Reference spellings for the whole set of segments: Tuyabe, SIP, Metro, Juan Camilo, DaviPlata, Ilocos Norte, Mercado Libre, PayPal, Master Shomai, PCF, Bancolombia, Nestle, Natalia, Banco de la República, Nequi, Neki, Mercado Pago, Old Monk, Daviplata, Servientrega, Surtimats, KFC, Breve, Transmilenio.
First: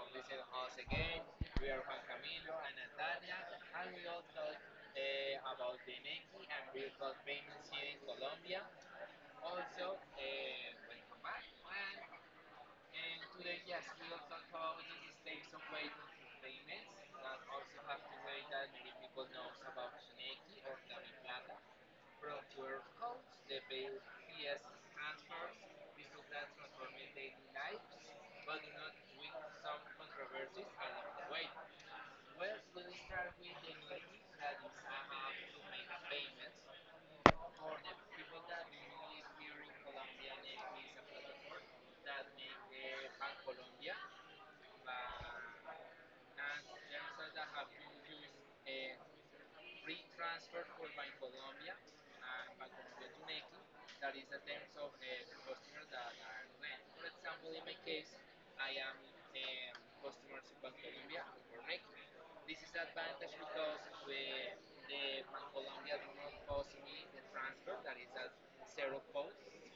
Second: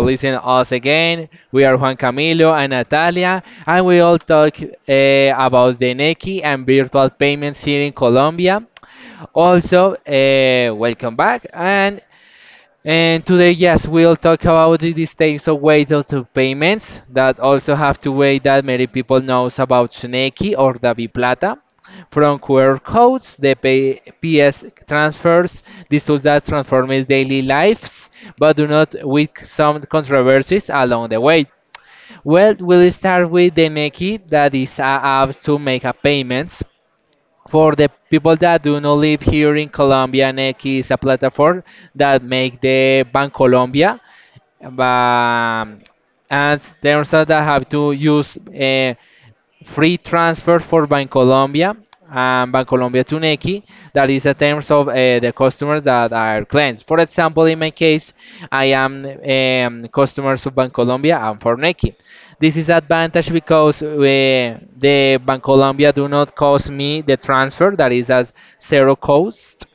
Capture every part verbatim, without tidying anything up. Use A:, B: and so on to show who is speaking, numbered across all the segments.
A: listening us again. We are Juan Camilo and Natalia, and we all talk eh, about the Nequi and virtual payments here in Colombia. Also, eh, welcome back, and and today, yes, we'll talk about the mistakes of weight of the payments that also have to wait that many people knows about Shineki or Daviplata, from Q R codes, the pay P S transfers, these tools that transform his daily lives, but do not with some controversies along the way. Well, we'll start with the Neki, that is a app to make a payments. For the people that do not live here in Colombia, N E C is a platform that make the Bancolombia. Um, and there's that have to use uh, free transfer for Bancolombia and Bancolombia Tuneki. That is the terms of uh, the customers that are clients. For example, in my case, I am um, customers of Bancolombia and Forneki. This is advantage because uh, the Bancolombia do not cost me the transfer. That is at zero cost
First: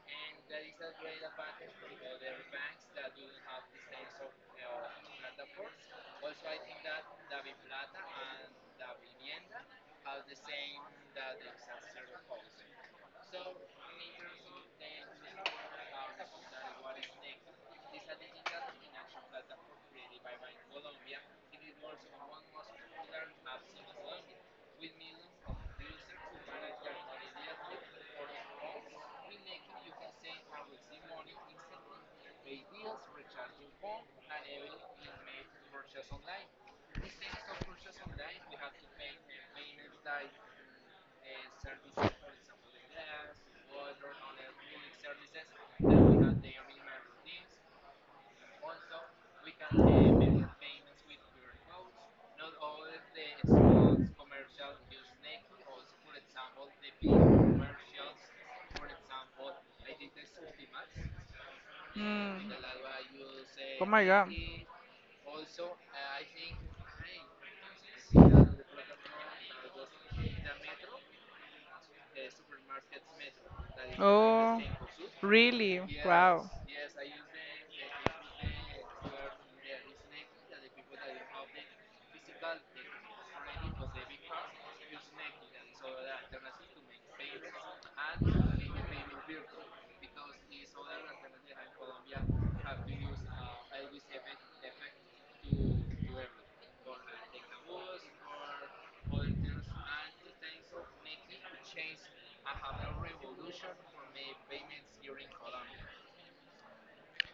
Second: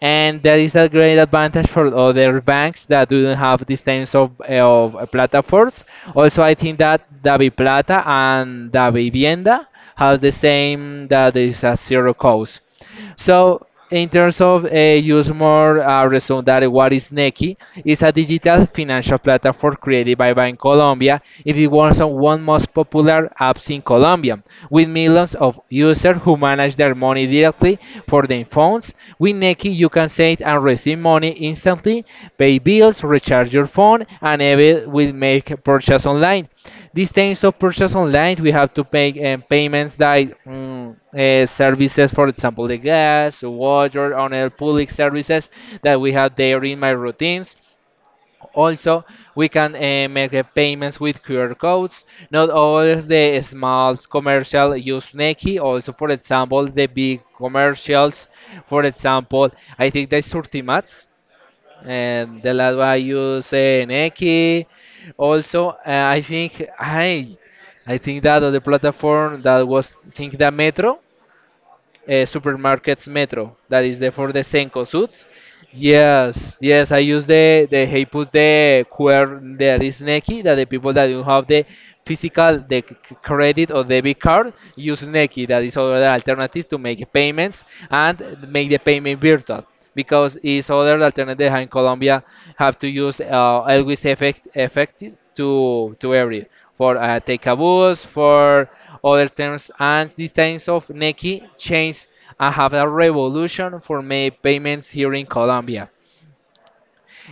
A: and that is a great advantage for other banks that do not have these types of, of platforms. Also, I think that DaviPlata and DaVivienda have the same that is a zero cost. So in terms of a use more uh, resume that what is Nequi is a digital financial platform created by Bank Colombia. It is one of the one most popular apps in Colombia, with millions of users who manage their money directly for their phones. With Nequi, you can save and receive money instantly, pay bills, recharge your phone, and even will make purchase online. These things of purchase online, we have to pay um, payments like mm, uh, services, for example, the gas, water, and other public services that we have there in my routines. Also, we can uh, make the payments with Q R codes. Not all of the small commercial use Nequi. Also, for example, the big commercials. For example, I think the Surtimats and
B: Mm.
A: the last one I use
B: Oh
A: uh,
B: my God.
A: Nike. Also, uh, I think I, I think that the platform that was think that Metro, uh, supermarkets Metro, that is the for the
B: Oh,
A: Senko suit.
B: really? Wow.
A: Yes, yes, I use the the he put the Q R that is Nequi that the people that don't have the physical the c- c- credit or debit card use Nequi that is other alternative to make payments and make the payment virtual because is other alternative in Colombia have to use uh, always effect effective to to every for uh, take a bus for other terms and these times of Nequi change. I have a revolution for my payments here in Colombia.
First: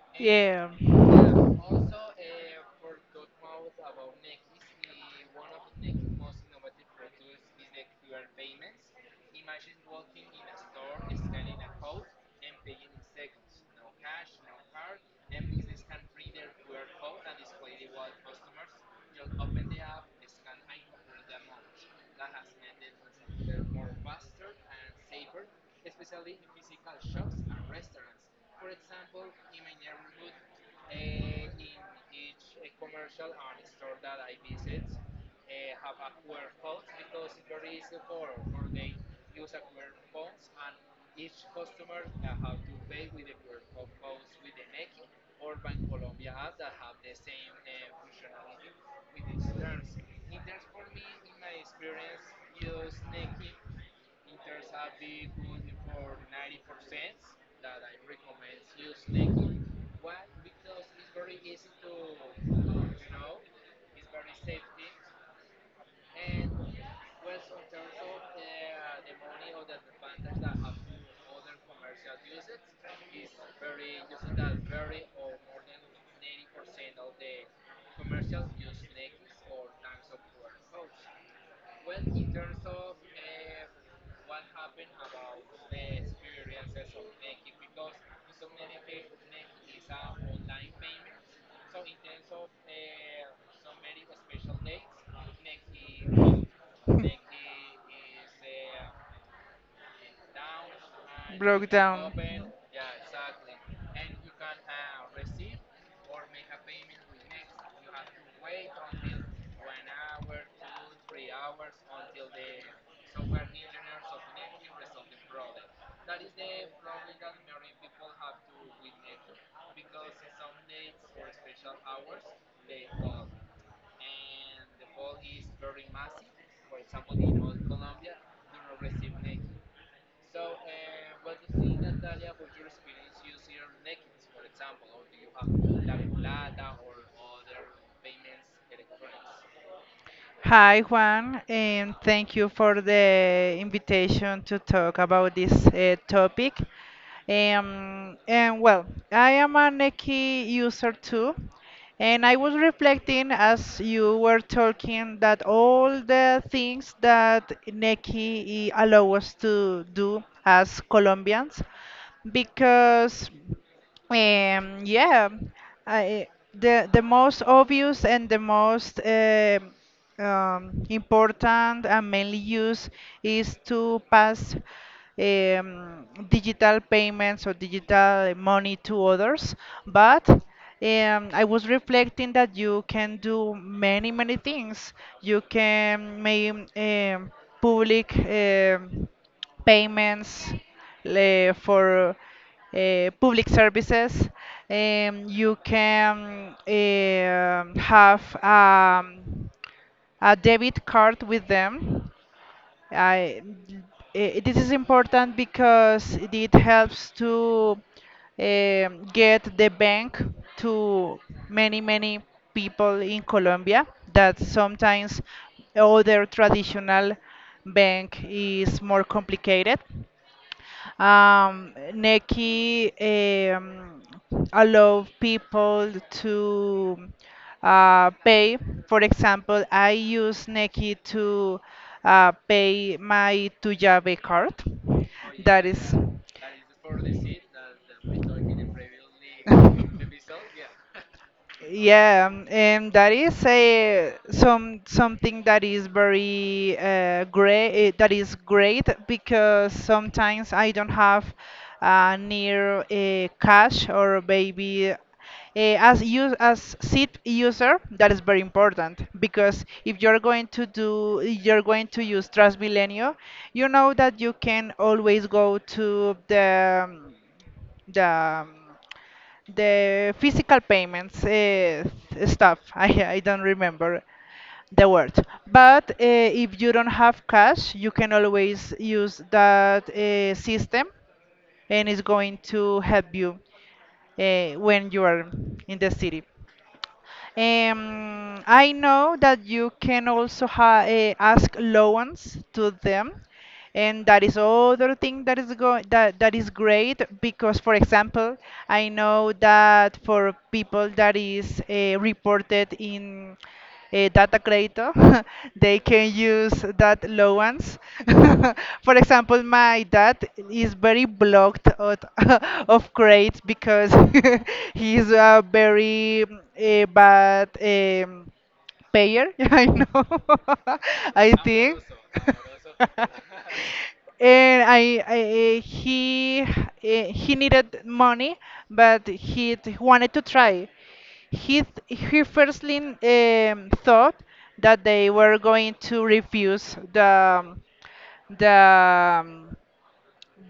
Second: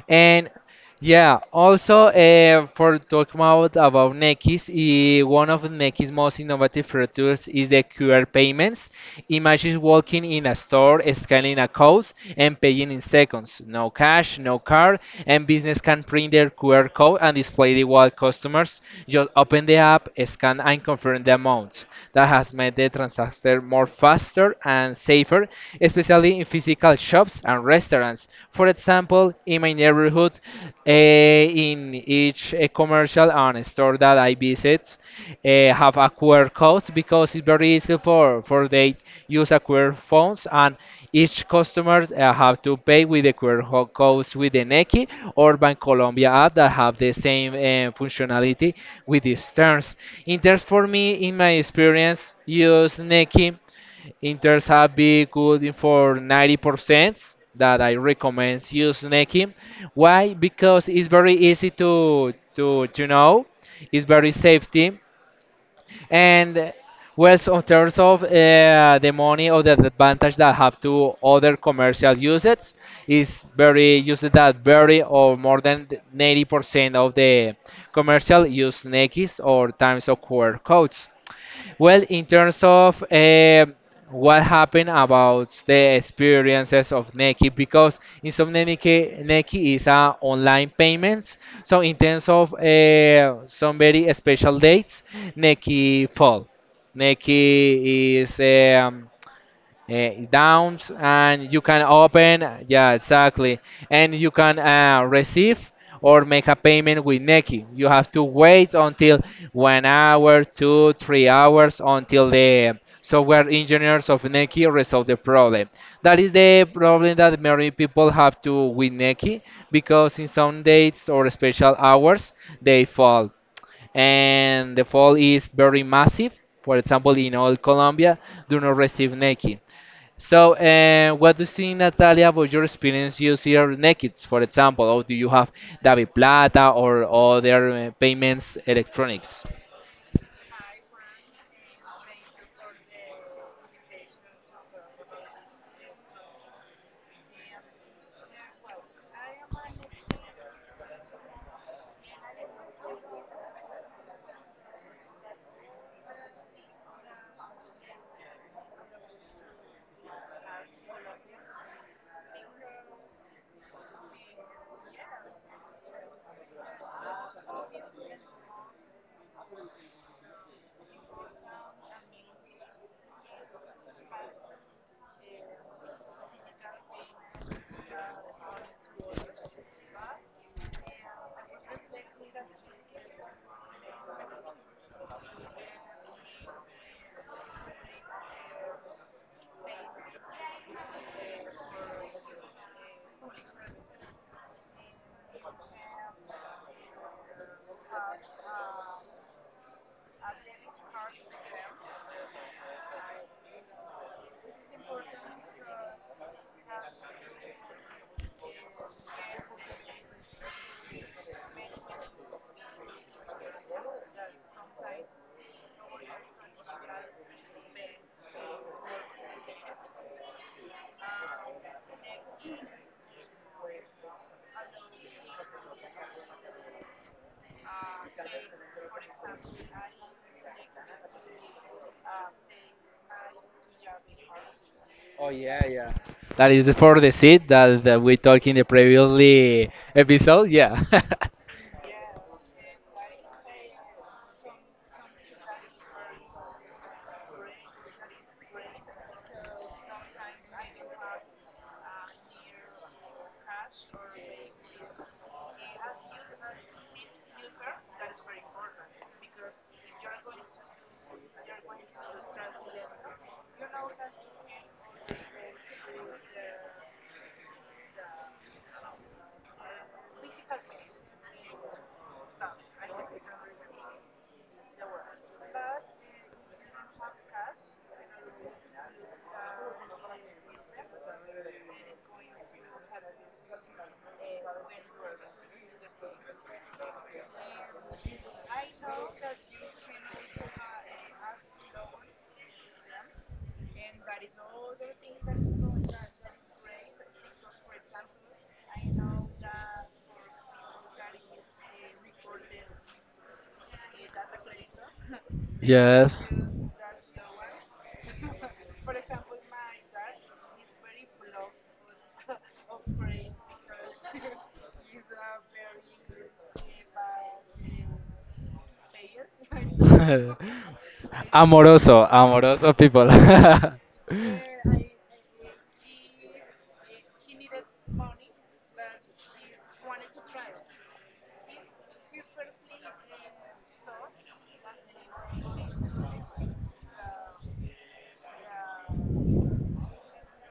A: And
B: Yeah.
A: yeah, also uh, for talking about about Neqis, eh, one of Neqis' most innovative features is the Q R payments. Imagine walking in a store, scanning a code, and paying in seconds. No cash, no card, and business can print their Q R code and display it while customers just open the app, scan, and confirm the amount. That has made the transaction more faster and safer, especially in physical shops shops and restaurants. For example, in my neighborhood, eh, in each eh, commercial and store that I visit, eh, have a Q R code because it's very easy for for they use a Q R phones and each customer uh, have to pay with the Q R ho- codes with the Nequi or Bancolombia app that have the same eh, functionality with these terms. In terms for me, in my experience, use Nequi Inters have been good in for ninety percent that I recommend you snaking. Why? Because it's very easy to to to know. It's very safety and well, so in terms of uh, the money or the advantage that have to other commercial uses is very used that very or more than ninety percent of the commercial use Nikes or Times of Q R codes. Well, in terms of eh, what happened about the experiences of Neki, because in some Neki, Neki is a online payments. So in terms of eh, some very special dates, Neki fall. Neki is um, uh, downs and you
B: Broke
A: can
B: down.
A: open yeah exactly and you can uh, receive or make a payment with Neki. You have to wait until one hour, two, three hours until the software engineers of Neki resolve the problem. That is the problem that many people have to with Neki because in some dates or special hours they fall. And the fall is very massive. For example, in all Colombia, do not receive Neki. So, uh, what do you think, Natalia, about your experience using Nekids, for example, or do you have DaviPlata or other uh, payments electronics?
B: Hi Juan, and thank you for the invitation to talk about this uh, topic. Um, and well, I am a Neki user too, and I was reflecting as you were talking that all the things that Neki allow us to do as Colombians, because um, yeah, I, the the most obvious and the most um um, important and mainly used is to pass um, digital payments or digital money to others. But um, I was reflecting that you can do many many things. You can make um, public um payments le- for uh, public services. Um, you can um have um, a debit card with them. I, eh, this is important because it helps to um, get the bank to many, many people in Colombia that sometimes other traditional bank is more complicated. Um, Neki um, allow people to uh, pay. For example, I use Neki to uh, pay my Tuyabe card.
A: Oh yeah,
B: That
A: yeah.
B: is.
A: That is for the seed that, that we talked in the previously episode. Yeah.
B: Yeah, um, and that is a some something that is very uh, great. eh, That is great because sometimes I don't have uh, near uh, cash or maybe uh, as you as SIP user. That is very important because if you're going to do you're going to use Transmilenio, you know that you can always go to the the the physical payments uh, stuff. I, I don't remember the word. But uh, if you don't have cash, you can always use that uh, system and it's going to help you uh, when you are in the city. Um, I know that you can also ha eh, ask loans to them, and that is other thing that is go that that is great because, for example, I know that for people that is uh, reported in uh, data credito, they can
A: yes.
B: use that allowance. For example, my dad is very blocked out of credits because he's a very uh, bad um, payer. I know. I think.
A: amoroso, amoroso people.
B: And I, I eh, he eh, he needed money, but he t- wanted to try. He, th- he firstly um, thought that they were going to refuse the the um,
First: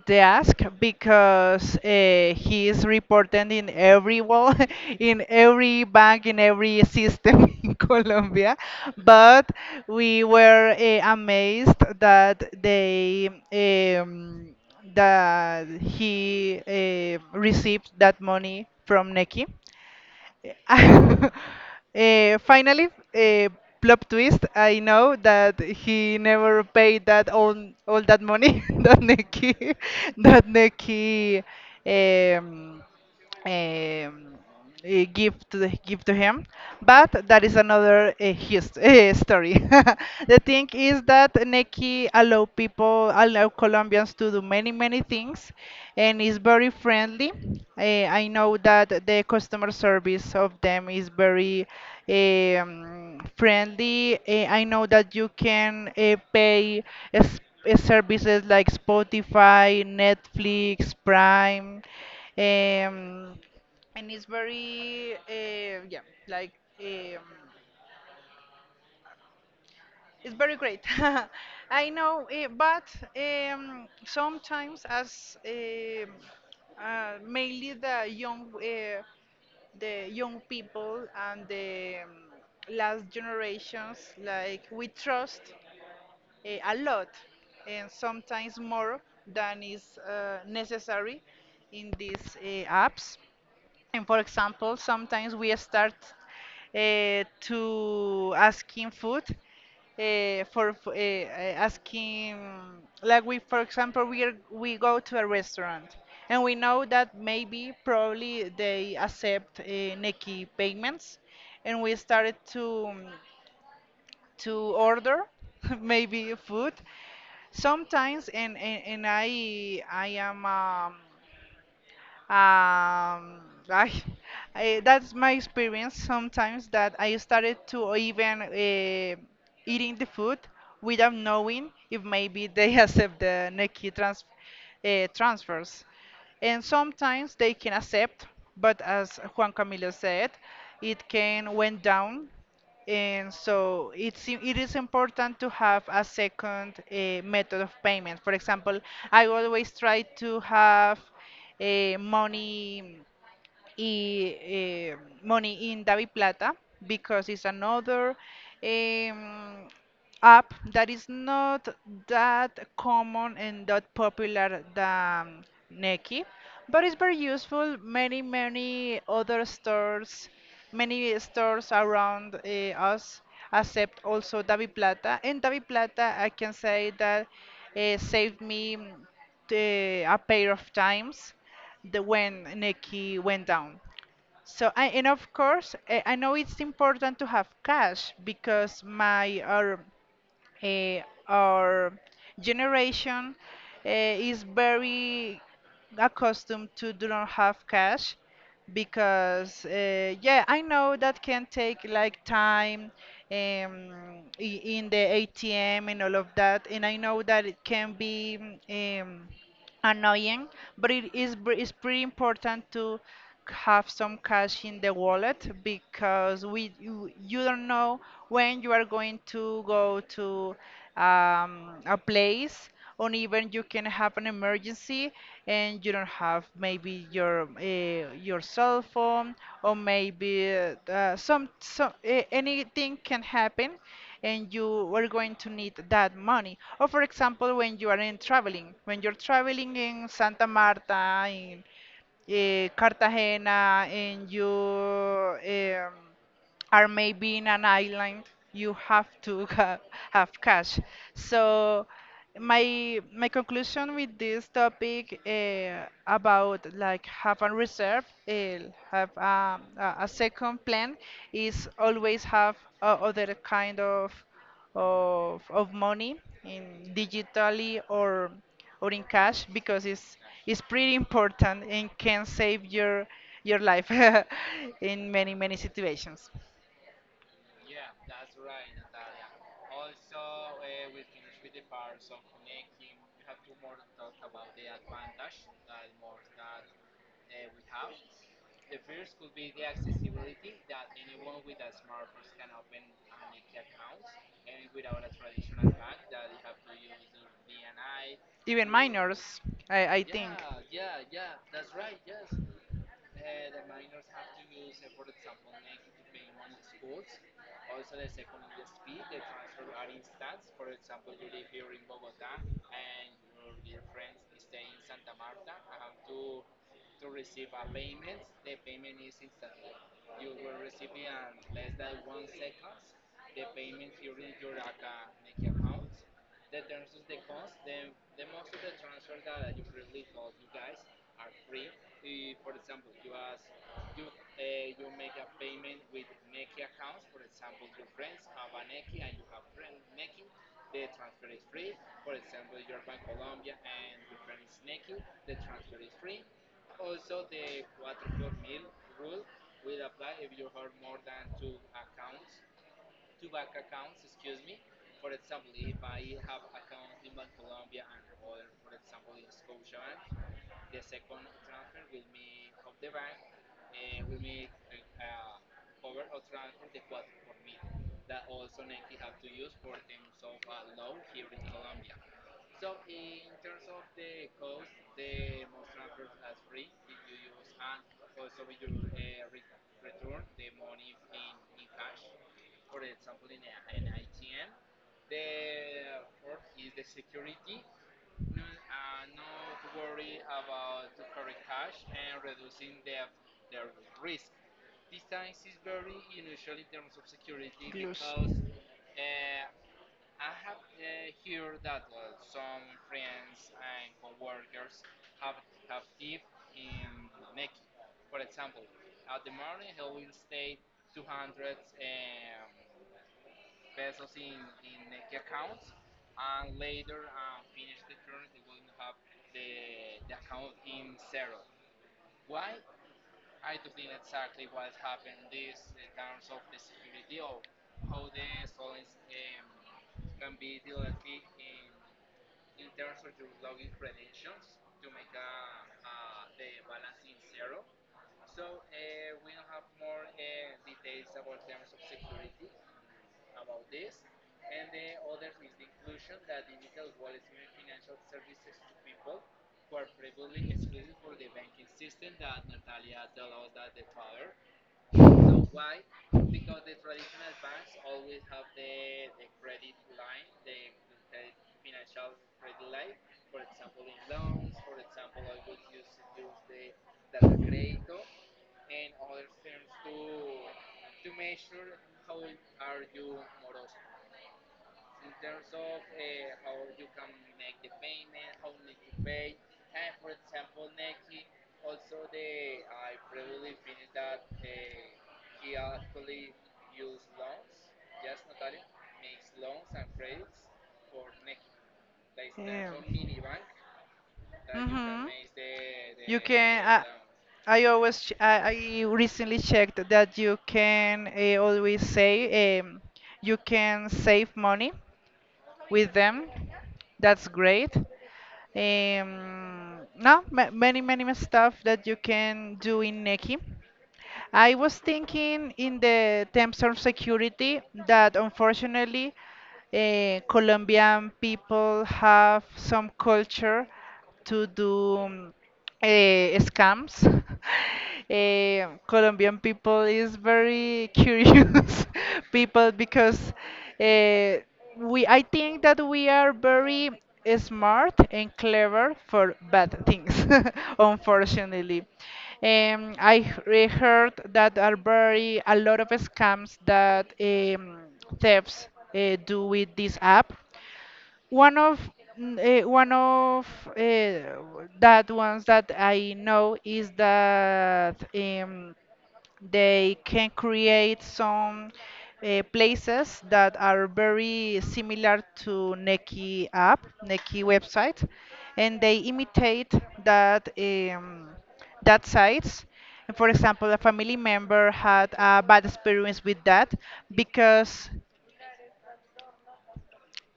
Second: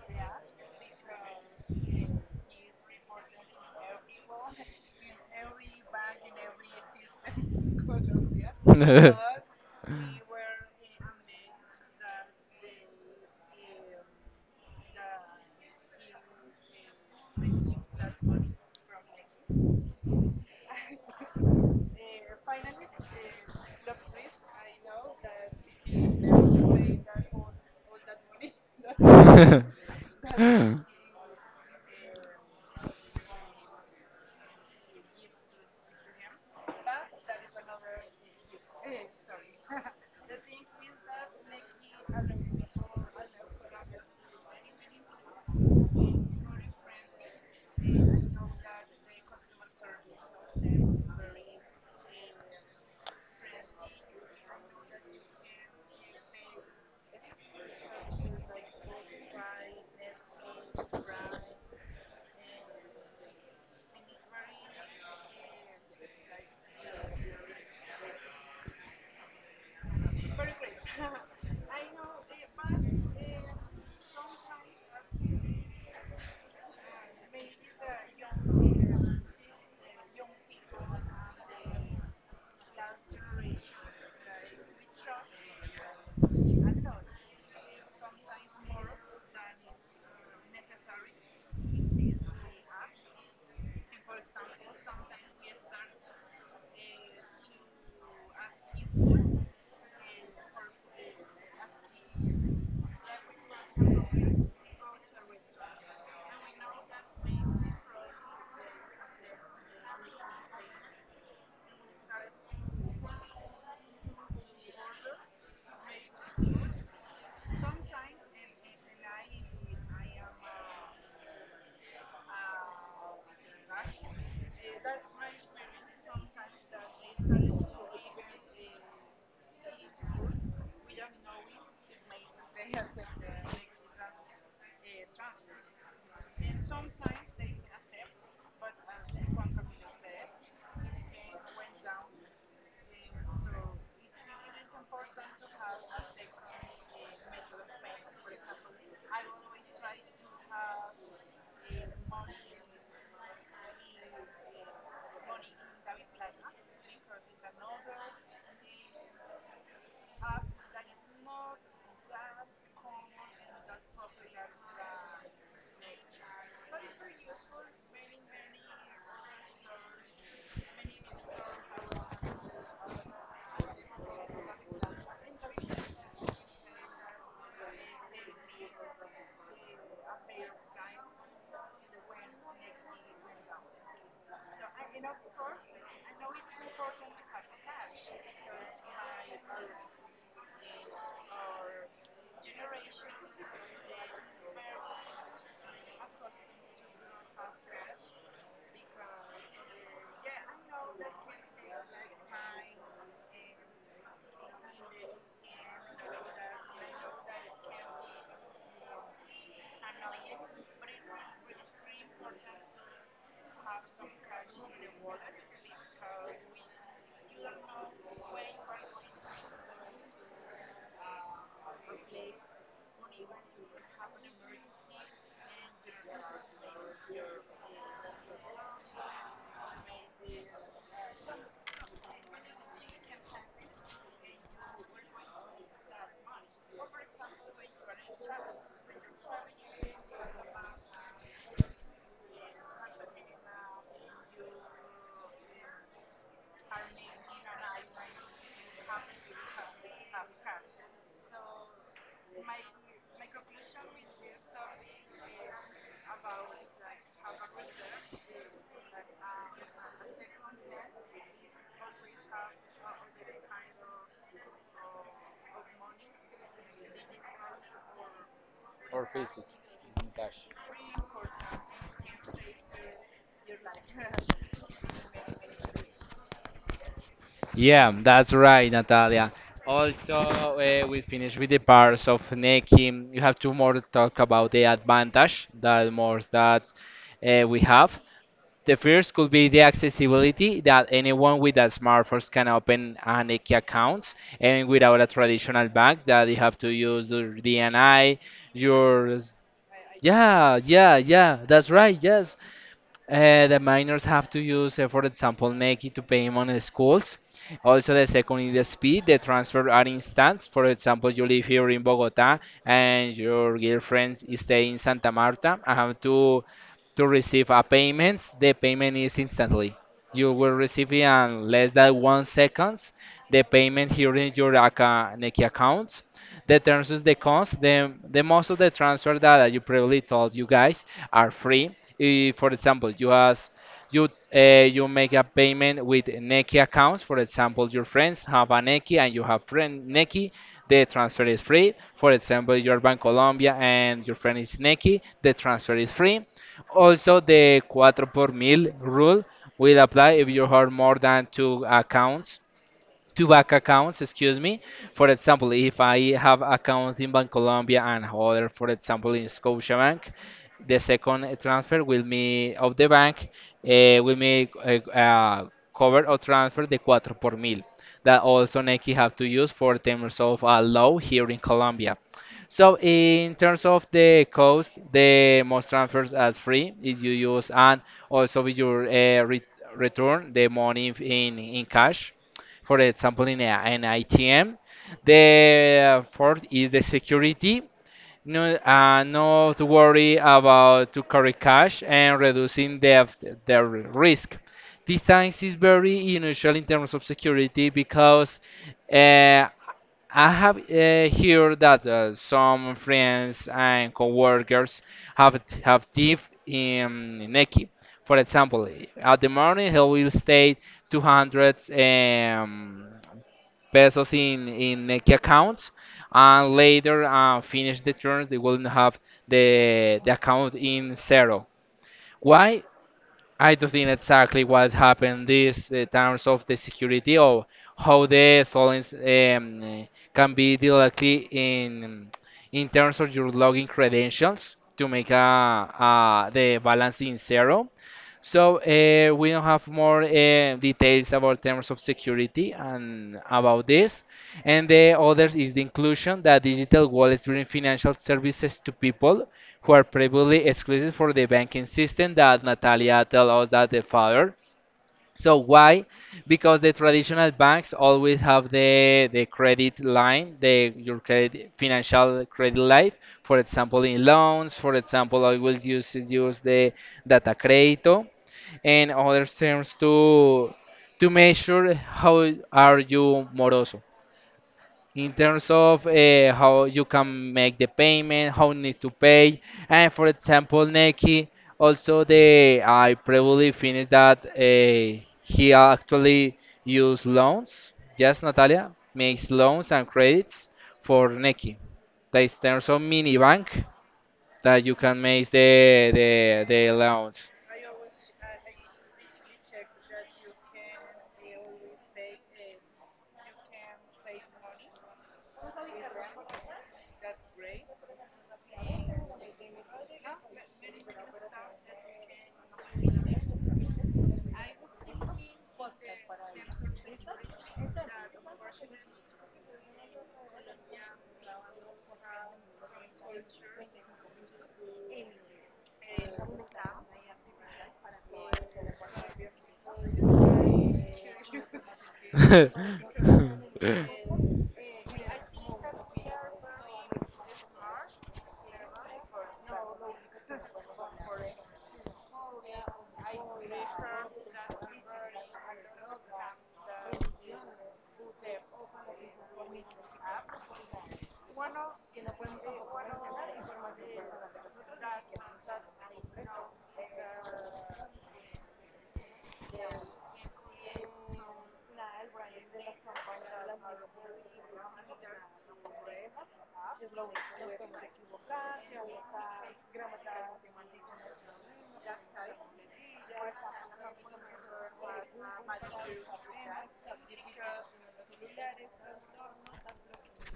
B: the ask because uh, he is reported in every wall, in every bank, in every system in Colombia.
A: Mm.
B: But we were uh, amazed that they um, that he uh, received that money from Neki. Eh, finally, uh, plot twist. I know that he never paid that all all that money that Nikki that Nikki um, um, eh, give to the, give to him. But that is another uh, his, uh, story. The thing is that Neki allow people, allow Colombians to do many many things, and is very friendly. Eh, I know that the customer service of them is very um, friendly. Eh, I know that you can uh, pay. uh, s- eh, Services like Spotify, Netflix, Prime, um, and it's very, uh, yeah, like um, it's very great. I know, eh, but um, sometimes as um uh, mainly the young, uh, the young people and the um, last generations, like we trust uh, a lot, and sometimes more than is uh, necessary in these uh, apps. And for example, sometimes we start uh, to asking food uh, for f- eh, eh, asking like we for example we are, we go to a restaurant and we know that maybe probably they accept uh, Nequi payments and we started to um, to order maybe food sometimes and, and, and I I am um, um, I, I, that's my experience sometimes that I started to even uh, eating the food without knowing if maybe they accept the Neki trans, uh, transfers. And sometimes they can accept, but as Juan Camilo said, it can went down. And so it's, i- it is important to have a second uh, method of payment. For example, I always try to have eh, money y eh, money in DaviPlata because it's another um, app that is not that common and that popular than Nequi, but it's very useful. Many many other stores, many stores around uh, us accept also DaviPlata, and DaviPlata I can say that uh, saved me mm, the- a pair of times the when Nikki went down. So I, and of course eh, I know it's important to have cash because my our eh, our generation eh, is very accustomed to do not have cash because uh, yeah I know that can take like time um, i- in the A T M and all of that and I know that it can be um, annoying, but it is br- it's pretty important to have some cash in the wallet because we you, you don't know when you are going to go to um, a place or even you can have an emergency and you don't have maybe your uh, your cell phone or maybe uh, some, some uh, anything can happen and you are going to need that money. Or for example, when you are in traveling, when you're traveling in Santa Marta, in eh, Cartagena, and you um, or maybe in an island you have to have, have cash. So my my conclusion with this topic uh, about like have a reserve uh, have um, a, a second plan is always have uh, other kind of of of money in digitally or or in
A: Or
B: cash
A: physics
B: because
A: in
B: it's
A: cash.
B: it's pretty important and can save your your life in many many situations.
A: Yeah, that's right, Natalia. Also, uh, we finished with the parts of necking. You have to more talk about the advantage that more that uh, we have. The first could be the accessibility that anyone with a smartphone can open an IKEA account and without a traditional bank that you have to use your D N I,
B: Even
A: your
B: minors, I, I think.
A: yeah, yeah, yeah, that's right, yes. Uh, the minors have to use, uh, for example, Nequi to pay on the schools. Also, the second is the speed. The transfer are instance. For example, you live here in Bogota and your girlfriend is staying in Santa Marta. I have to to receive a payment. The payment is instantly. You will receive it in less than one seconds. The payment here in your account, Nequi account. The terms is the cons. The, the most of the transfer that I you previously told you guys are free. Eh, for example, you ask you uh, you make a payment with Nequi accounts. For example, your friends have a Nequi and you have friend Nequi, the transfer is free. For example, you're Bancolombia and your friend is Nequi, the transfer is free. Also, the cuatro por mil rule will apply if you have more than two accounts two bank accounts, excuse me. For example, if I have accounts in Bancolombia and other, for example, in Scotiabank, the second uh, transfer will me of the bank uh, will me uh, uh, cover or transfer the cuatro por mil that also Nike have to use for terms of a law here in Colombia. So in terms of the cost, the most transfers as free if you use and also with your uh, re- return the money in, in cash for example in a, an I T M. The uh, fourth is the security. No, uh, not worry about to carry cash and reducing debt, the risk. This times is very unusual in terms of security
B: Close.
A: because uh, I have uh, heard that uh, some friends and coworkers have have thief in Neki. For example, at the morning he will stay two hundred um, pesos in in Nequi accounts, and later uh, finish the turns, they will have the the account in zero. Why? I don't think exactly what happened this uh, terms of the security or how the stolen um, can be directly in in terms of your login credentials to make a, a the balance in zero so uh, we don't have more uh, details about terms of security and about this. And the others is the inclusion that digital wallets bring financial services to people who are previously exclusive for the banking system that Natalia told us that the father. So why? Because the traditional banks always have the the credit line, the your credit financial credit life. For example, in loans, for example, I will use use the data crédito and other terms to to measure how are you moroso in terms of uh, how you can make the payment, how need to pay, and for example, Neki also the I probably finished that uh, he actually use loans. Yes, Natalia makes loans and credits for Neki. That is terms of mini
B: Yeah.
A: bank that you can
B: Mhm.
A: make the
B: You
A: the,
B: can.
A: the
B: I,
A: loans.
B: I always. Ch I, I recently checked that you can uh, always say um, you can save money with them. That's great. Um, no, ma Many many stuff that you can do in Neki. I was thinking in the terms of security that unfortunately eh, Colombian people have some culture to do um, eh, scams. Eh, Colombian people is very curious people because eh, we I think that we are very smart and clever for bad things, unfortunately. Um, I he- heard that are very a lot of scams that um, thefts uh, do with this app. one of uh, One of uh, that ones that I know is that um, they can create some uh, places that are very similar to Neki app, Neki website, and they imitate that um, that sites. For example, a family member had a bad experience with that because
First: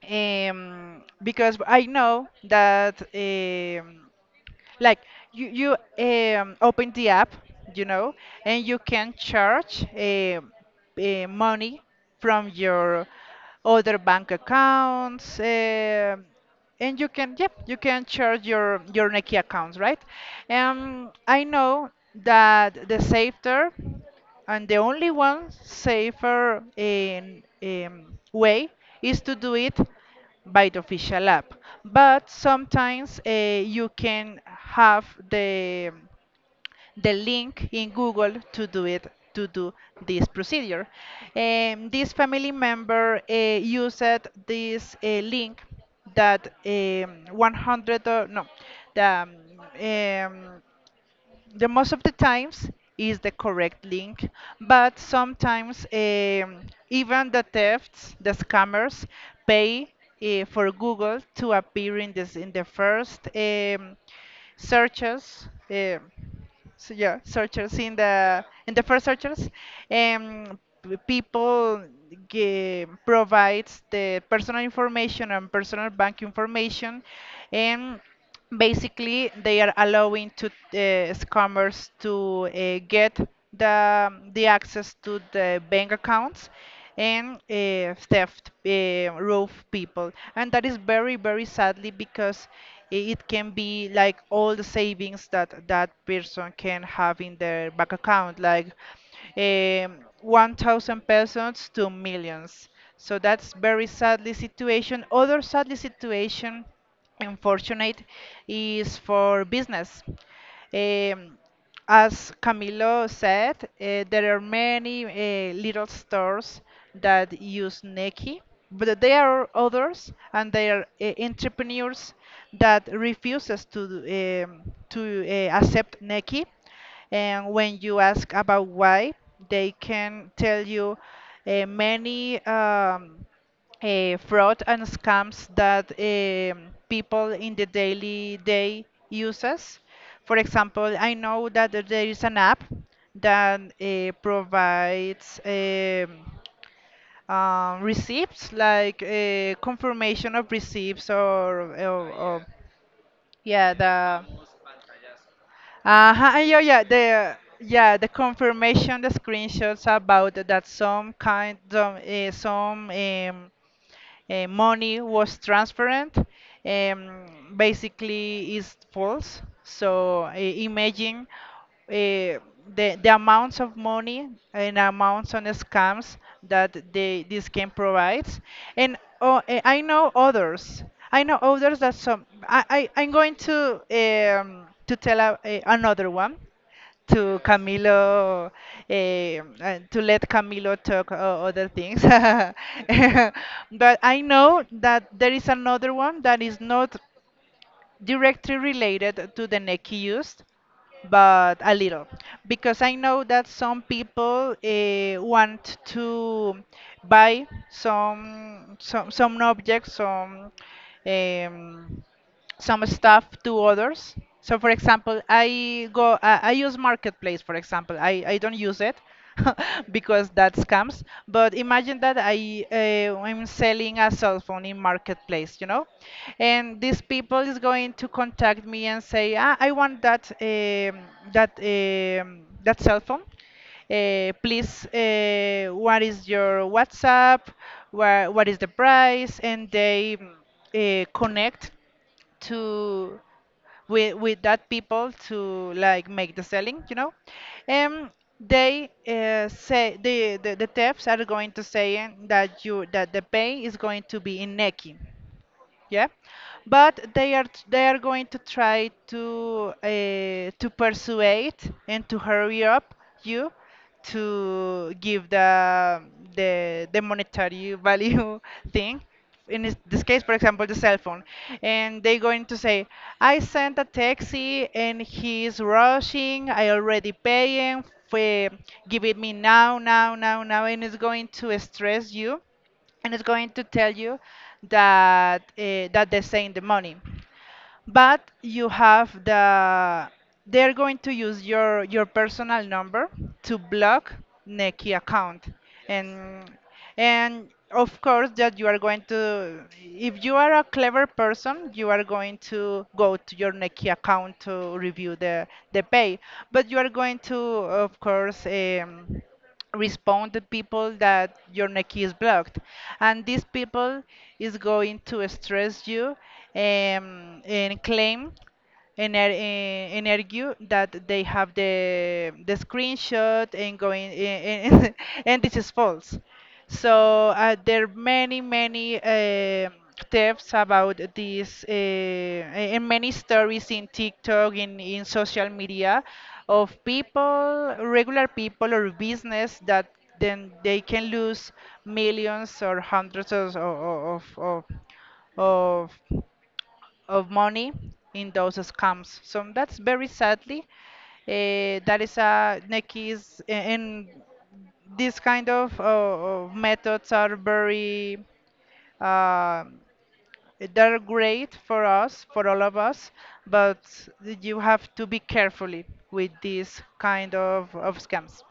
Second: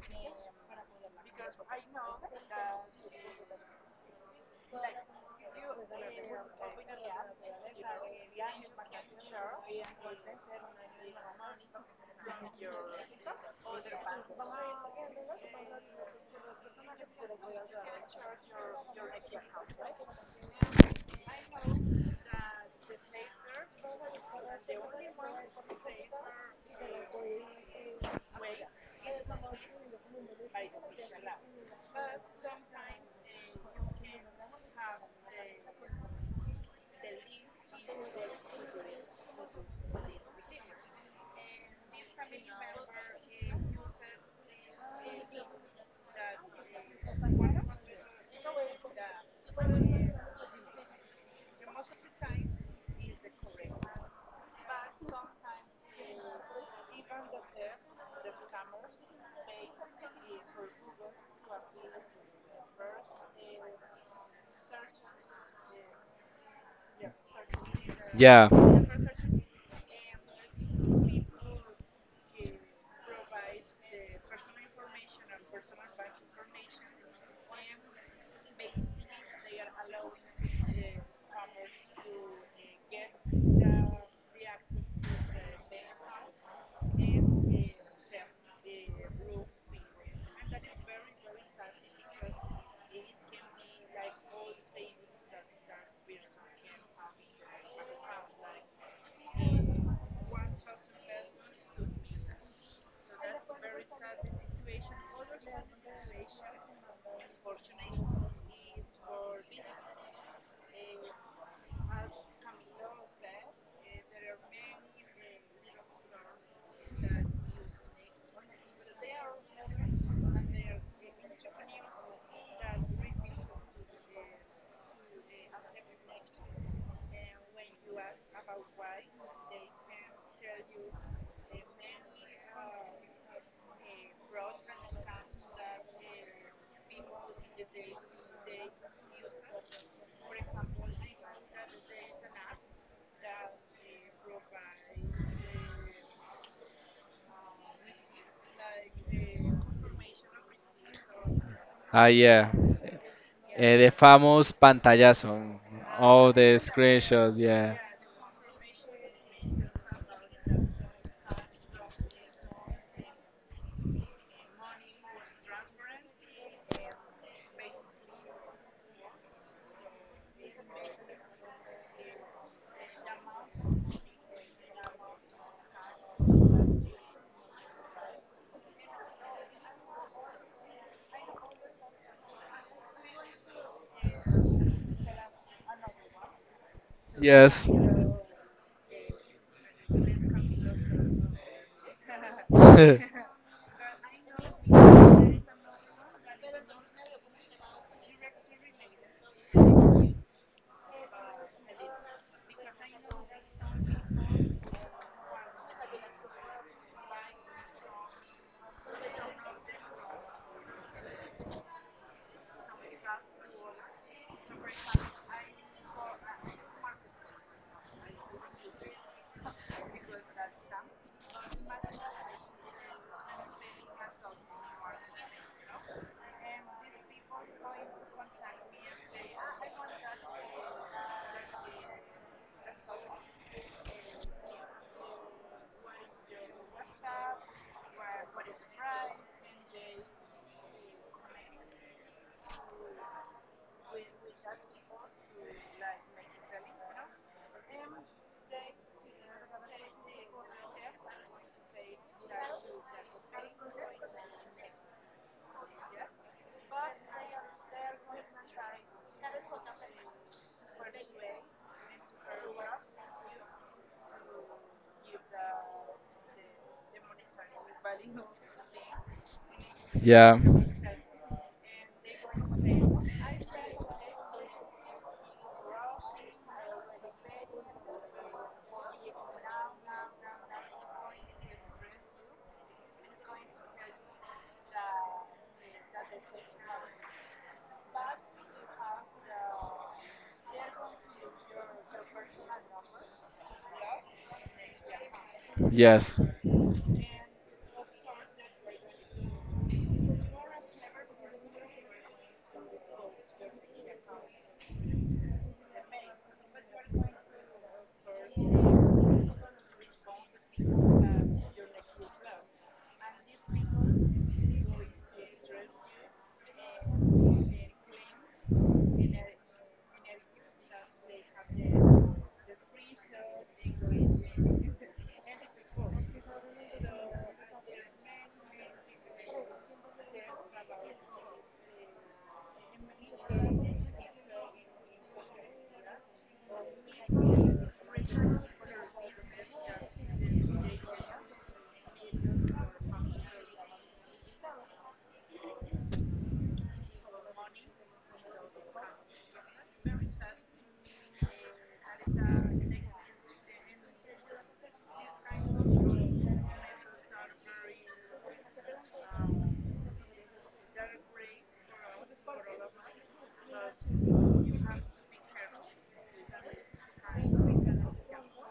B: um, because I know that um, like you you um, open the app, you know, and you can charge um uh, money from your other bank accounts. Um and you can yep you can charge your your Nequi accounts, right? Um i know that the safer and the only one safer in, um, way is to do it by the official app. But sometimes uh, you can have the the link in Google to do it to do this procedure. Um, this family member uh, used this uh, link that um, one hundred or no, the um, um, the most of the times is the correct link, but sometimes um, even the thefts, the scammers, pay uh, for Google to appear in this in the first um, searches. Uh, so yeah, searches in the
A: Yeah.
B: in the first searches, um, p- people ge- provides the personal information and personal bank information, and basically they are allowing to uh, scammers to uh, get the the access to the bank accounts and uh, theft uh, roof people, and that is very very sadly because i- it can be like all the savings that that person can have in their bank account like um,
A: So
B: one thousand
A: that's
B: pesos
A: very
B: to millions. So that's very
A: sad
B: sadly
A: situation
B: situation,
A: for
B: other
A: us.
B: sadly situation
A: Unfortunately,
B: unfortunate
A: it is
B: is
A: for
B: for
A: business.
B: business. Um,
A: As
B: as
A: Camilo
B: Camilo
A: said,
B: said, uh, there
A: there
B: are
A: are many
B: many
A: microphones
B: uh,
A: that use
B: little stores that use Neki,
A: native, but
B: but
A: there
B: there
A: are
B: are others
A: Japanese
B: and
A: that
B: there are uh,
A: refuse to
B: entrepreneurs
A: accept native.
B: that refuses to um, to uh, accept Neki.
A: And
B: And
A: when
B: when you
A: you ask
B: ask about why, they can tell
A: say
B: you uh, many. Um, uh, fraud and scams that um, people in the daily day uses. For example, I know that there is an app that uh, provides um, uh, receipts, like uh, confirmation of receipts or,
A: uh, ah,
B: or, or
A: yeah. Yeah,
B: yeah,
A: Eh, the
B: the
A: famous pantallazo. Ah, all.
B: uh-huh, yeah, yeah, yeah, the yeah, the confirmation, the screenshots about that some kind, some, uh, some um, uh, money was transparent um, basically is false. So uh, imagine uh, the the amounts of money and amounts on scams that they this game provides, and oh, eh, I know others. I know others that some. I, I I'm going to um, to tell a, a, another one to
A: Yes.
B: Camilo, eh, uh, to let Camilo talk uh, other things. But I know that there is another one that is not directly related to the neck used, but a little. Because I know that some people uh, want to buy some some some objects, some um, some stuff to others. So, for example, I go, I, I use Marketplace, for example. I, I don't use it because that scams. But imagine that I uh, I'm selling a cell phone in Marketplace, you know, and these people is going to contact me and say, ah, I want that um, that um, that cell phone. Uh, please, uh, what is your WhatsApp? Where, what is the price? And they mm, uh, connect to with with that people to like make the selling you know um they uh, say the, the the thefts are going to say that you that the pay is going to be in neki, yeah, but they are they are going to try to uh, to persuade and to hurry up you to give the the, the monetary value thing in this this case, for
A: Yeah.
B: example, the cell phone. And they're going to say, I sent a taxi and he's rushing. I already paying for, give it me now, now, now, now, and it's going to stress you, and it's going to tell you that uh, that they send the money, but you have the, they're going to use your your personal number to block Neki account.
A: Yes.
B: And and of course that you are going to, if you are a clever person, you are going to go to your Neki account to review the the pay, but you are going to of course, um, respond the people that your neck is blocked, and these people is going to stress you, um, and claim, ener eh, and argue that they have the the screenshot and going and, and this is false. So uh, there are many many uh, thefts about this, uh, and many stories in TikTok, in in social media, of people, regular people or business, that then they can lose millions or hundreds of of of, of of of money in those scams. So that's very sadly. Uh, that is a Nikki's, and these kind of, uh, of methods are very uh, they're great for us, for all of us, but you have to be carefully with these kind of, of scams.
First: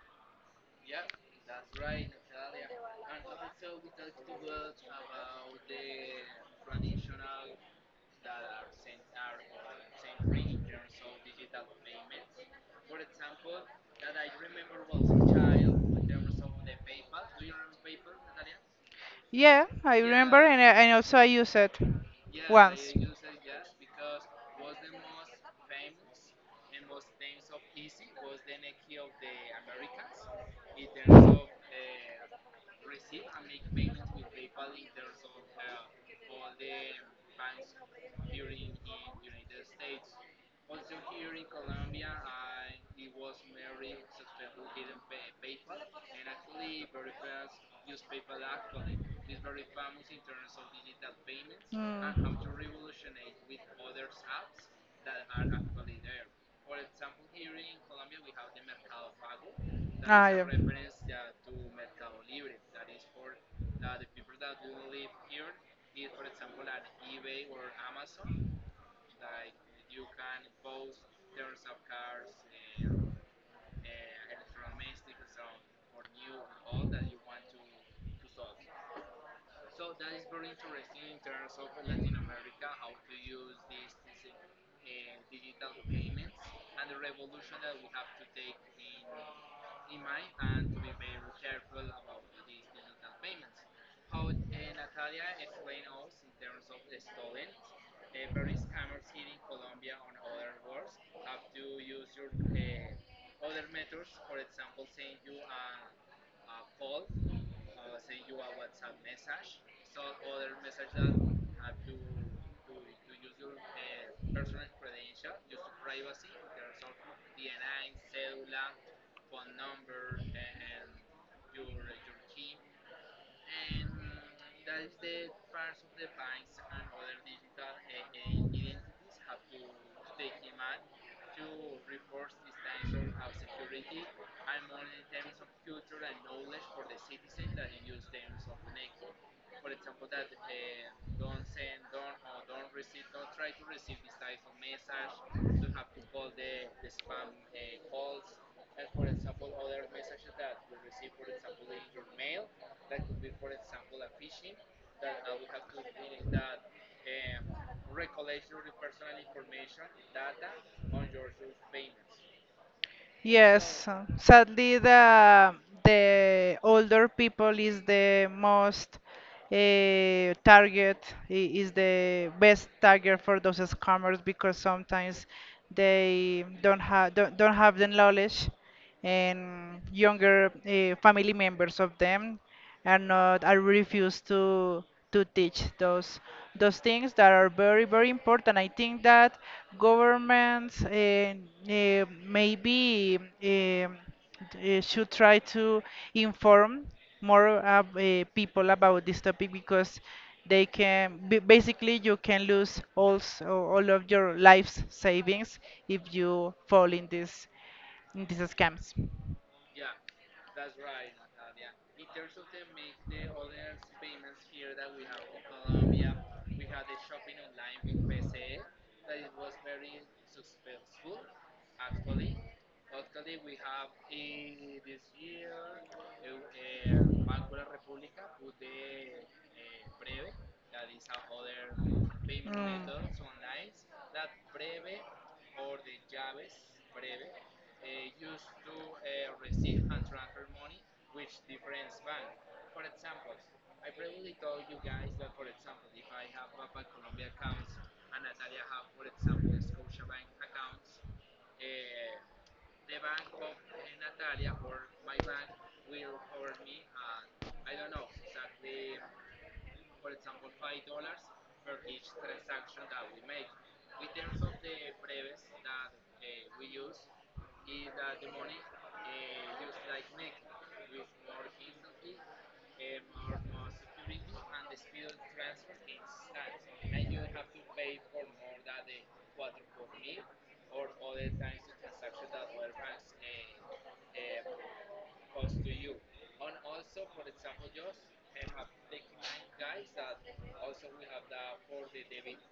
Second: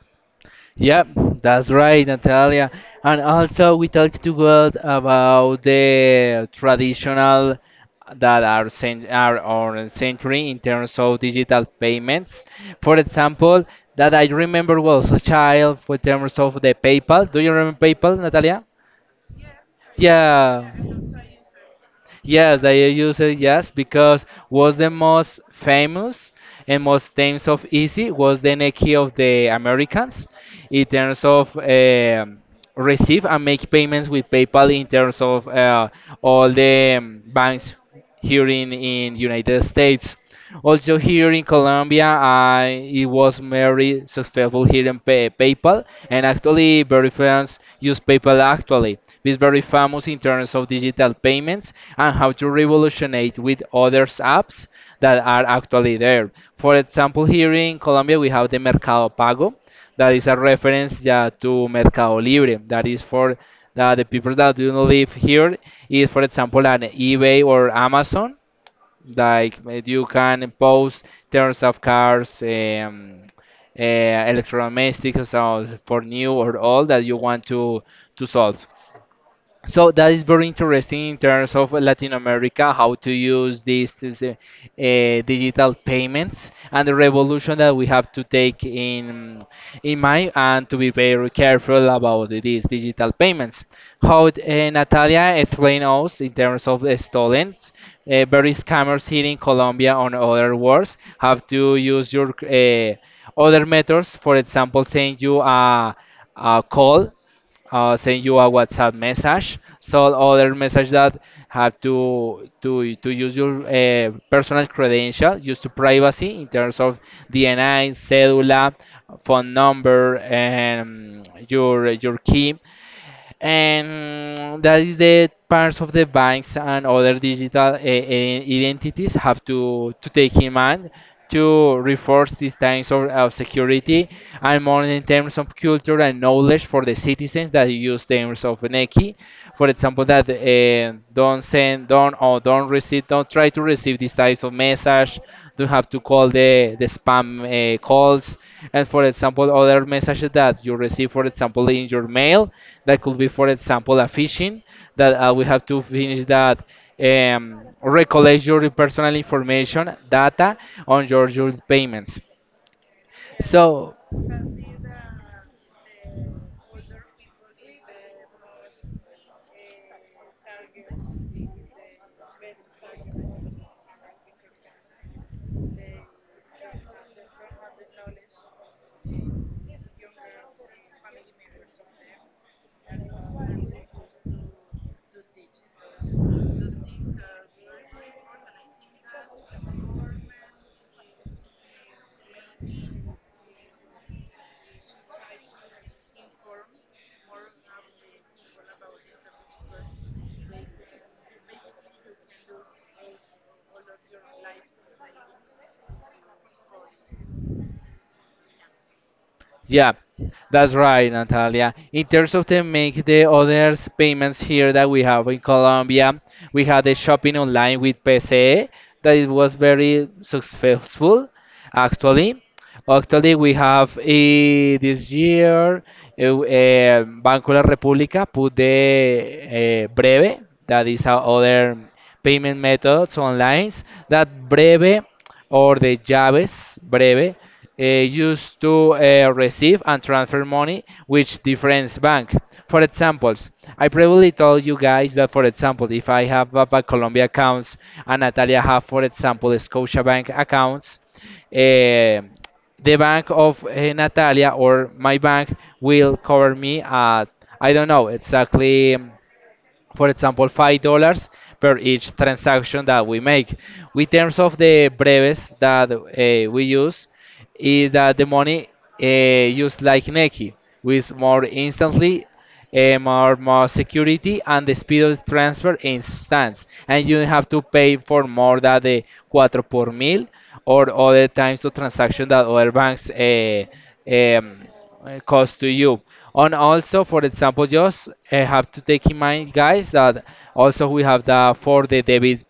A: Yep, that's right, Natalia. And also, we talked to God about the traditional that are cen- are on century in terms of digital payments. For example, that I remember was a child in terms of the PayPal. Do you remember PayPal, Natalia?
B: Yeah, I remember, and,
A: Yeah.
B: I- and also I used it
A: Yes, they
B: once.
A: use it, yes, because was the most famous and most times of easy was the Nike of the Americans in terms of um receive and make payments with PayPal in terms of uh, all the um, banks here in in United States. Also here in Colombia, I it was very successful here in pay, PayPal, and actually very friends use PayPal actually. It's very famous in terms of digital payments and how to revolutionate with others apps that are actually there. For example, here in Colombia we have the Mercado Pago, that is a reference, yeah, to Mercado Libre, that is for that the people that do not live here is, for example, an eBay or Amazon. Like uh, you can post terms of cars, um, uh, electrodomestics, so for new or old that you want to to solve. So that is very interesting in terms of Latin America, how to use these, these uh, uh, digital payments and the revolution that we have to take in in mind and to be very careful about these digital payments. How uh, Natalia explained us in terms of the stolen, uh, very scammers here in Colombia on other words have to use your uh, other methods, for example, send you a a call, uh, send you a WhatsApp message. So other message that have to to to use your uh, personal credential, use to privacy in terms of D N I, cedula, phone number, and your your key, and that is the parts of the banks and other digital uh, uh, identities have to to take in mind to reinforce these times of, of security and more in terms of culture and knowledge for the citizens that use terms of Neki. For example, that eh, don't send, don't or don't receive, don't try to receive these types of message. Don't have to call the the spam eh, calls. And for example, other messages that you receive, for example, in your mail, that could be, for example, a phishing that uh, we have to finish that um, recollect your personal information data on your, your payments.
B: Yes,
A: So
B: uh, sadly, the the older people is the most uh, target, I- is the best target for those scammers, because sometimes they don't have don't, don't have the knowledge, and younger uh, family members of them and not I refuse to to teach those those things that are very very important. I think that governments uh, uh, maybe um uh, should try to inform more uh, uh, people about this topic, because they can b- basically you can lose also all of your life's savings if you fall in this, in these scams.
A: yeah, that's right, Natalia. In terms of the make the others payments here that we have in Colombia, we had the shopping online with P C E that it was very successful actually. Actually, we have eh, this year eh, eh, Banco de la República put the eh, Breve, that is our other. Payment methods online that Breve or the Javes Breve uh, used to uh, receive and transfer money with different bank. For example, I previously told you guys that, for example, if I have Bank Colombia accounts and Natalia have, for example, Scotiabank accounts, eh, the bank of eh, Natalia or my bank will cover me at I don't know exactly, um, for example, five dollars per each transaction that we make. With terms of the breves that uh, we use, is that the money uh, used like Nequi, with more instantly, uh, more, more security, and the speed of transfer instance. And you have to pay for more than the cuatro por mil or other times of transaction that other banks uh, um, uh, cost to you. And also, for example, just uh, have to take in mind, guys, that also we have the for the debit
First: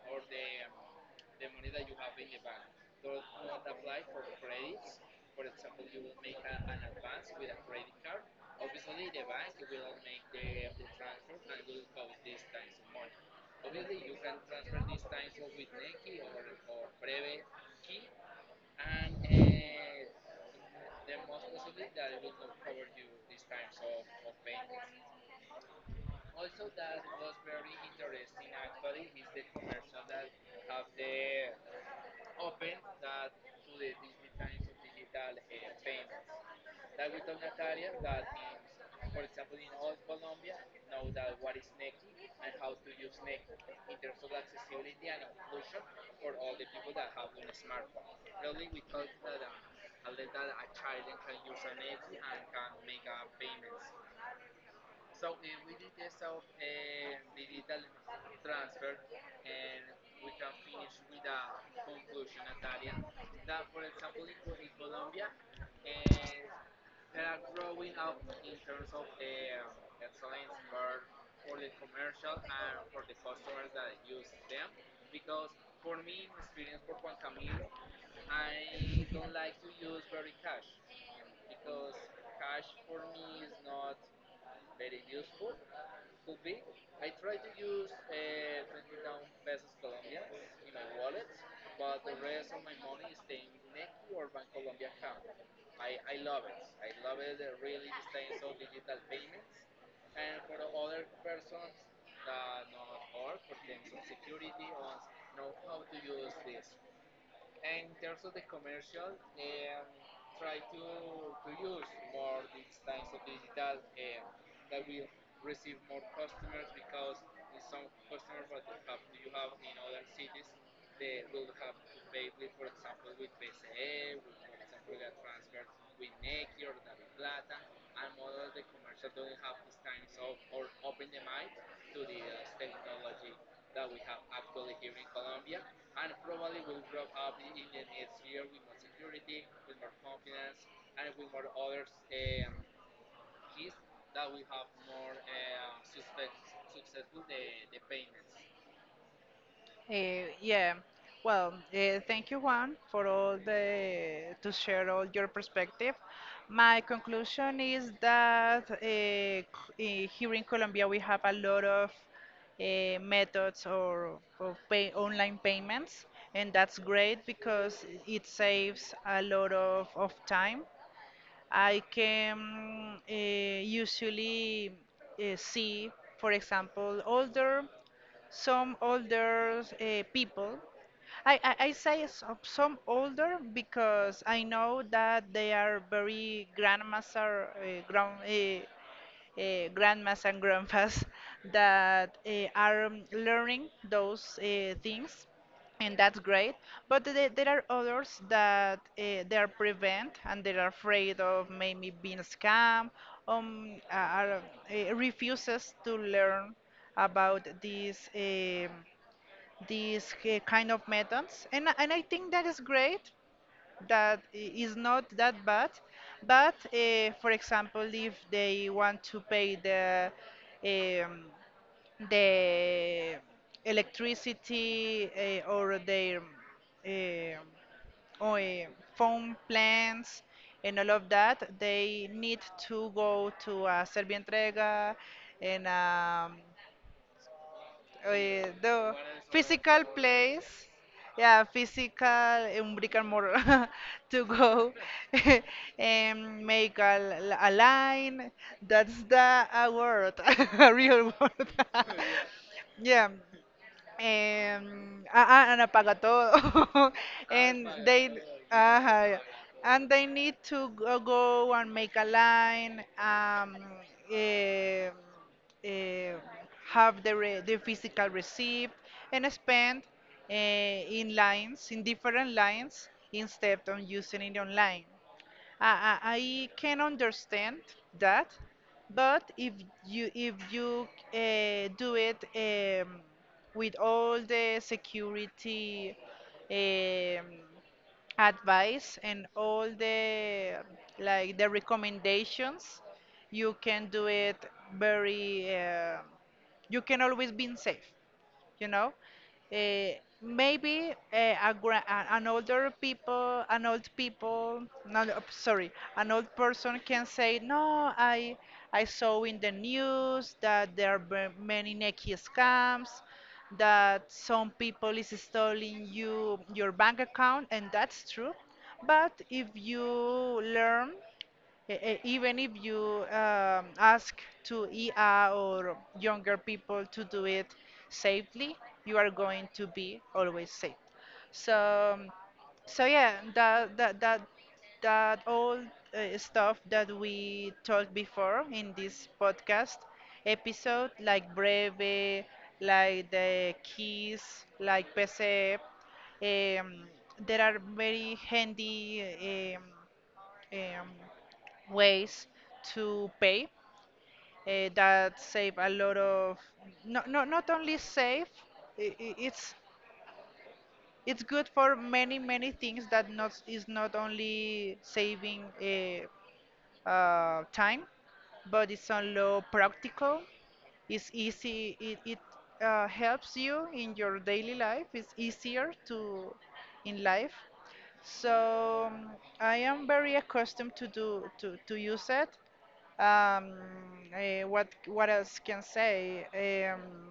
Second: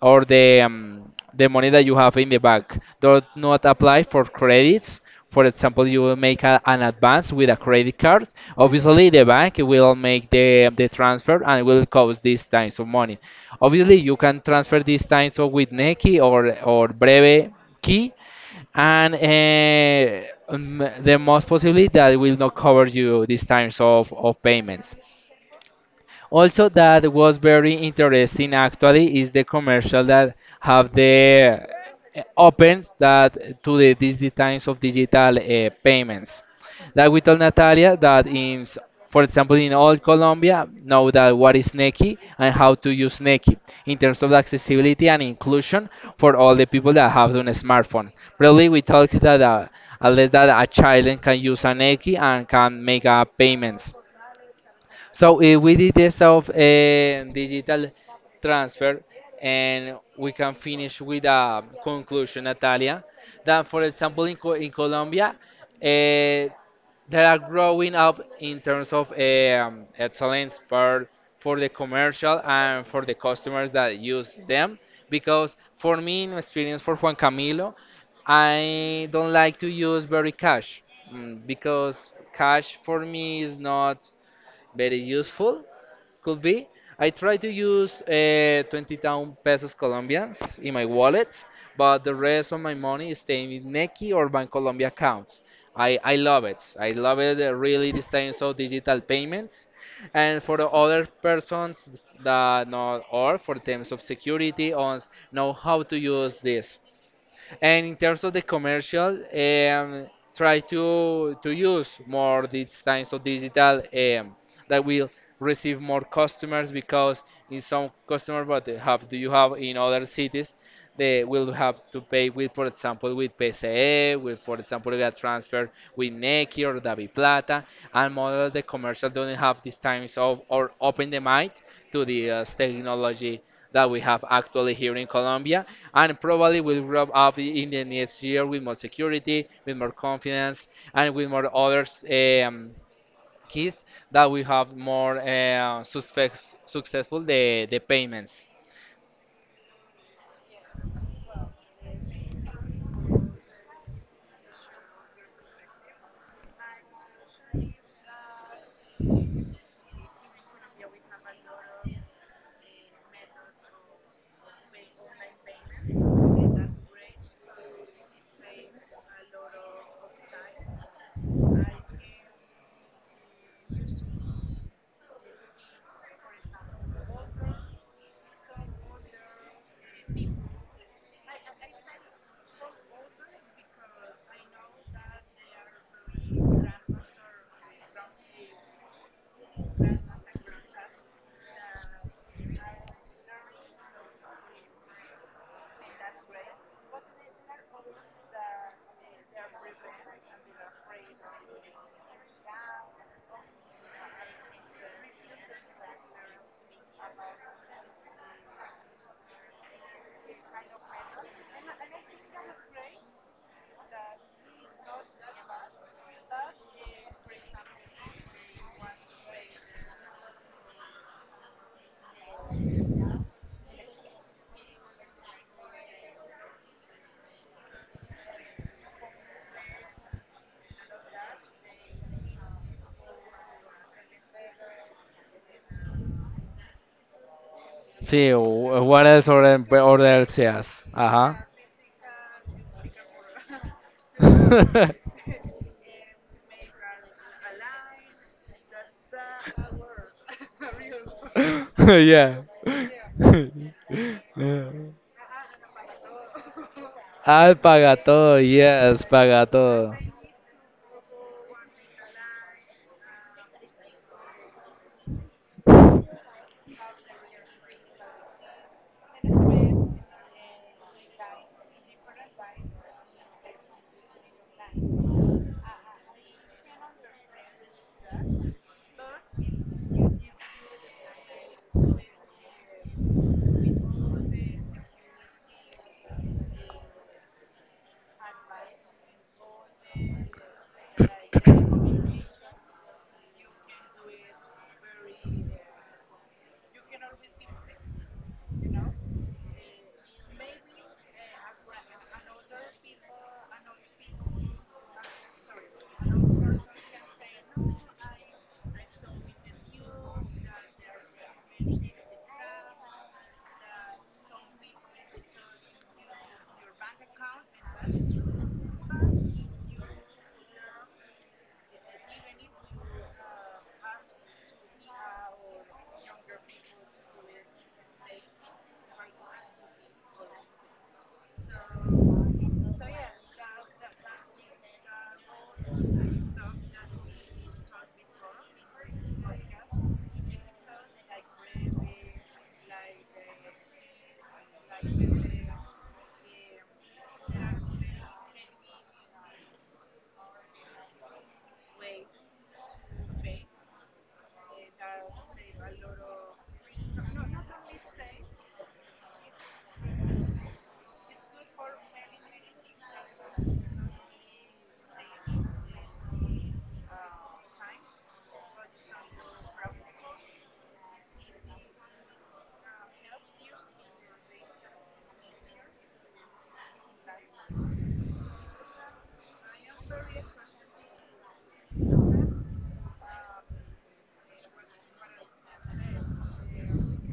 A: or the um, the money that you have in the bank. Do not apply for credits. For example, you will make a, an advance with a credit card. Obviously, the bank will make the um, the transfer and will cost these times of money. Obviously, you can transfer these times of with Nequi or or Breve Key and uh, um, the most possibility that it will not cover you this times of, of payments. Also, that was very interesting actually is the commercial that have the uh, open that to the these times of digital uh, payments. That we told Natalia that in, s- for example, in all Colombia, know that what is Nequi and how to use Nequi in terms of the accessibility and inclusion for all the people that have done a smartphone. Probably we talked that uh, at least that a child can use a Neki and can make uh, payments. So if we did this of a digital transfer, and we can finish with a conclusion, Natalia, that for example in, Co- in Colombia, eh, they are growing up in terms of eh, um, excellence for for the commercial and for the customers that use them. Because for me, in my experience for Juan Camilo, I don't like to use very cash, mm, because cash for me is not very useful, could be. I try to use uh, twenty thousand pesos colombians in my wallet, but the rest of my money is staying in neki or bancolombia accounts. I, I love it, I love it, uh, really this time so digital payments, and for the other persons that not or for terms of security on know how to use this, and in terms of the commercial, um, try to to use more these kinds of digital, um, that will receive more customers because in some customer what they have do you have in other cities, they will have to pay with for example with P C E, with for example with transfer, with Nequi or Davi Plata, and most of the commercial don't have these times of or open the mind to the uh, technology that we have actually here in Colombia, and probably will grow up in the next year with more security, with more confidence, and with more others, um, keys that we have more uh, suspect, successful the, the payments.
B: Uh, yeah. Well, uh, thank you, Juan, for all the to share all your perspective. My conclusion is that uh, c- uh, here in Colombia we have a lot of uh, methods or of pay, online payments, and that's great because it saves a lot of, of time. I can uh, usually uh, see, for example, older, some older uh, people. I, I, I say some, some older, because I know that they are very grandmaster, uh, grown, uh, uh, grandmas and grandpas that uh, are um, learning those uh, things, and that's great. But the- there are others that uh, they are prevent, and they are afraid of maybe being scammed, um, are, uh, refuses to learn about these um, these uh, kind of methods, and, I- and I think that is great, that I- is not that bad. But uh, for example, if they want to pay the um, the electricity, uh, or their um or, uh, phone plans, and all of that, they need to go to a Servientrega, and um, uh,
A: Sí, o-
B: the
A: what else order,
B: physical
A: order
B: place,
A: seas?
B: yeah,
A: Ajá.
B: physical um, brick and mortar, to go and make a, l- a line. That's the a word, a real word.
A: Yeah.
B: yeah, um, ah, ah, and apaga todo.
A: Al
B: and
A: paga
B: they,
A: todo, yes,
B: ajá,
A: paga
B: and
A: todo.
B: they need to go, go and make a line, um, eh, eh, have the, re, the physical receipt, and spend eh, in lines, in different lines, instead of using it online. I, I I can understand that, but if you if you uh, do it um, with all the security, um, advice, and all the, like the recommendations, you can do it very. Uh, you can always be safe you know uh, Maybe uh, a gra- a- an older people an old people not uh, sorry, an old person can say, no, i i saw in the news that there are ve- many naked scams, that some people is stealing you your bank account, and that's true. But if you learn, E- e- even if you um, ask to E A or younger people to do it safely, you are going to be always safe. So, um, so yeah, that that that that all uh, stuff that we talked before in this podcast episode, like Breve, like the keys, like P C F, um, there are very handy um, um, ways to pay, uh, that save a lot of, not, not, not only save, I- I- it's it's good for many many things, that not is not only saving uh, uh, time, but it's also practical, it's easy, it, it uh, helps you in your daily life, it's easier to in life. So um, I am very accustomed to do to, to use it. Um, eh, what what else can say? Um,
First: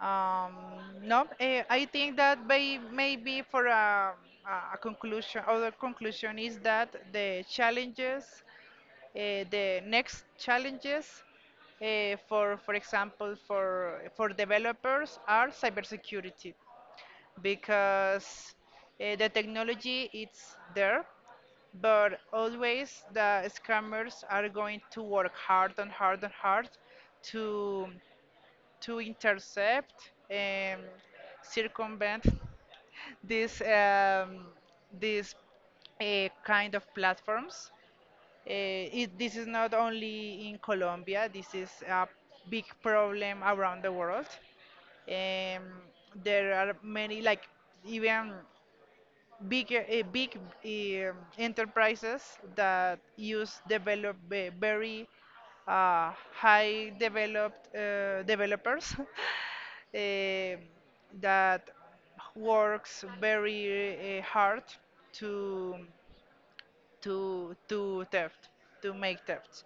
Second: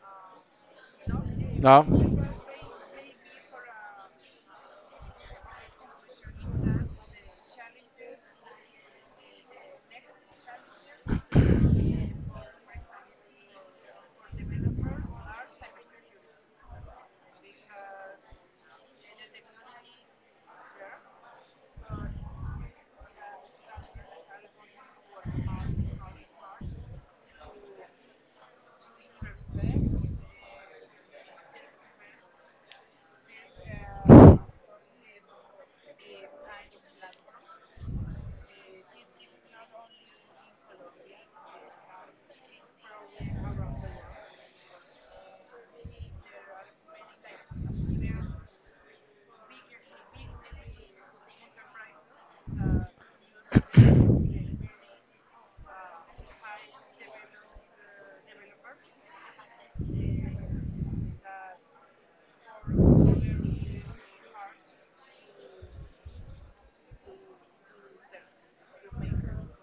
B: um, no, eh,
A: No.
B: I think that may, maybe for a, a a conclusion, other conclusion is that the challenges, eh, the next challenges eh, for, for example, for for developers are cybersecurity, because uh, the technology is there, but always the scammers are going to work hard and hard and hard to to intercept and circumvent this um, this uh, kind of platforms. Uh, it, this is not only in Colombia. This is a big problem around the world. Um, there are many, like, even bigger uh, big uh, enterprises that use develop ve- very uh, high developed uh, developers, eh, that works very uh, hard to to to theft, to make thefts.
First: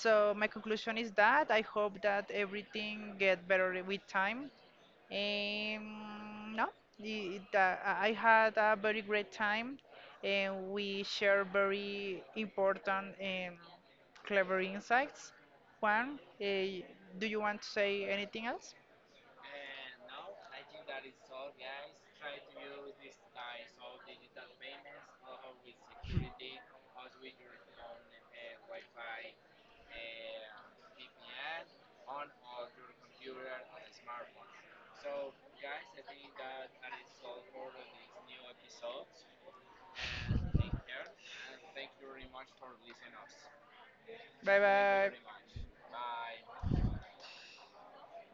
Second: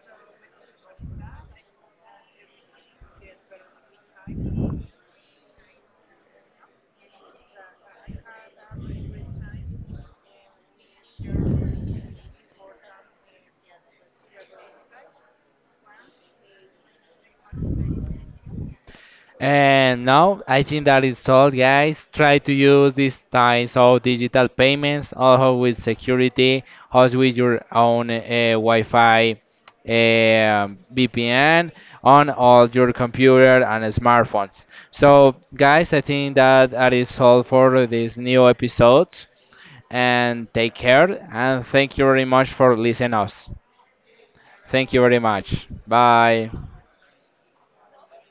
B: So my conclusion is that I hope that everything get better with time. Um, no, the- the- I I had a very great time, and we share very important and clever insights. Juan, eh, do you want to say anything else?
A: And now I think that is all, guys. Try to use these types of digital payments, also with security, also with your own uh, Wi-Fi, um V P N on all your computer and smartphones. So, guys, I think that that is all for this new episode. And take care, and thank you very much for listening us.
B: Bye
A: Thank you very
B: bye.
A: much. Bye.